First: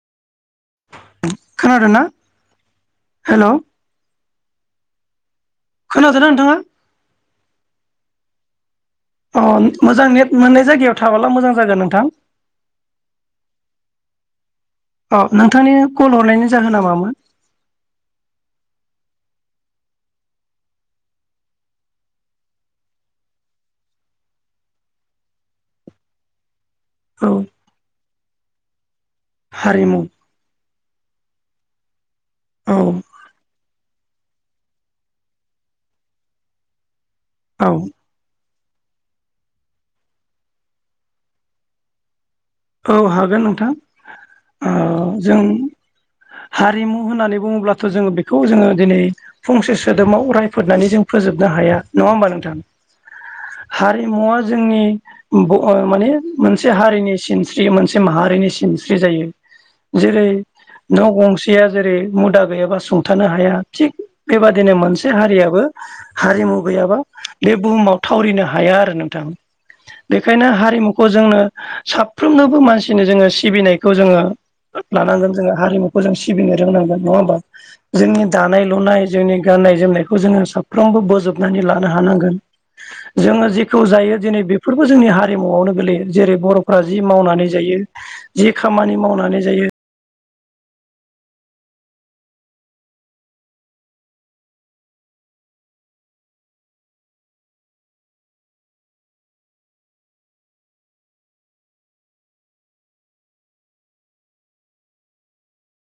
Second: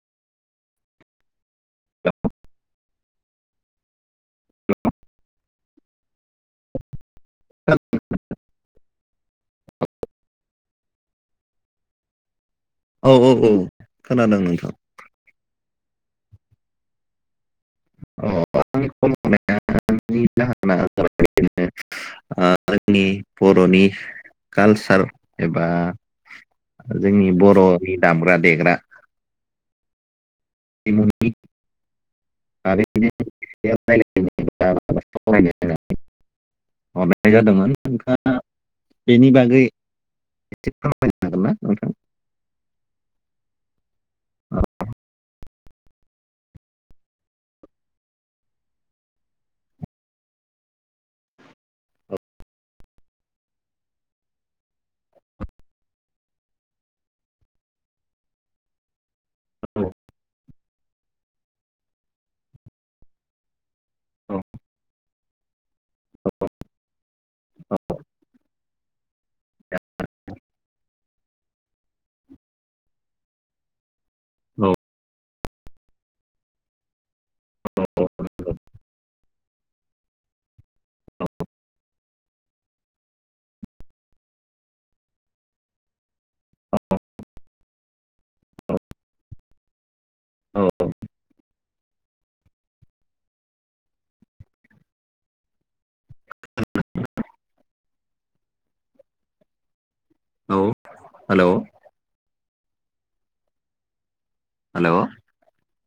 खोनादों ना हेल' खोनादों ना नोंथाङा? [unintelligible] अ ओ मोजां नेट मोननाय जायगायाव थाबोला मोजां जागोन नोंथां औ औ औ खोनादों नोंथां औ नोंथांनि कल हरनायनि जाहोना मामोन [unintelligible] ओ जोंनि बर'नि कालचार एबा जोंनि औ बर'नि दामग्रा देग्रा हारिमु [unintelligible] औ हारिमुनि सायाव [unintelligible] ‌ औ जादोंमोन नोंथाङा बेनि बागै एसे फोरायनो हागोन ना नोंथां? औ हागोन नोंथां औ ओ जों हारिमु होननानै बुङोब्लाथ' जोङो बेखौ जोङो दिनै फंसे सोदोबाव रायफोदनानै जों फोजोबनो हाया नङा होमबा नोंथां हारिमुवा जोंनि ओब माने मोनसे हारिनि सिन स्रि मोनसे माहारिनि सिनस्रि जायो जेरै न' गंसेया जेरै मुदा गैयाबा सुंथानो हाया थिग बेबादिनो मोनसे हारियाबो हारिमु गैयाबा बे बुहुमाव थावरिनो हाया आरो नोंथां बेखायनो हारिमुखौ जोंनो साब‌ फ्रोमनोबो मानसिनो जोङो सिबिनायखौ जोङो औ लानांगोन जोङो हारिमुखौ जों सिबिनो रोंनांगोन नङा होमबा जोंनि दानाय लुनाय जोंनि गाननाय जोमनायखौ जोङो साफ्रोमबो बोजबनानै लानो हानांगोन जोङो जेखौ जायो दिनै बेफोरबो जोंनि हारिमुआवनो गोलैयो जेरै बर'फ्रा जि मावनानै जायो जि खामानि मावनानै जायो औ औ हेल' हेल'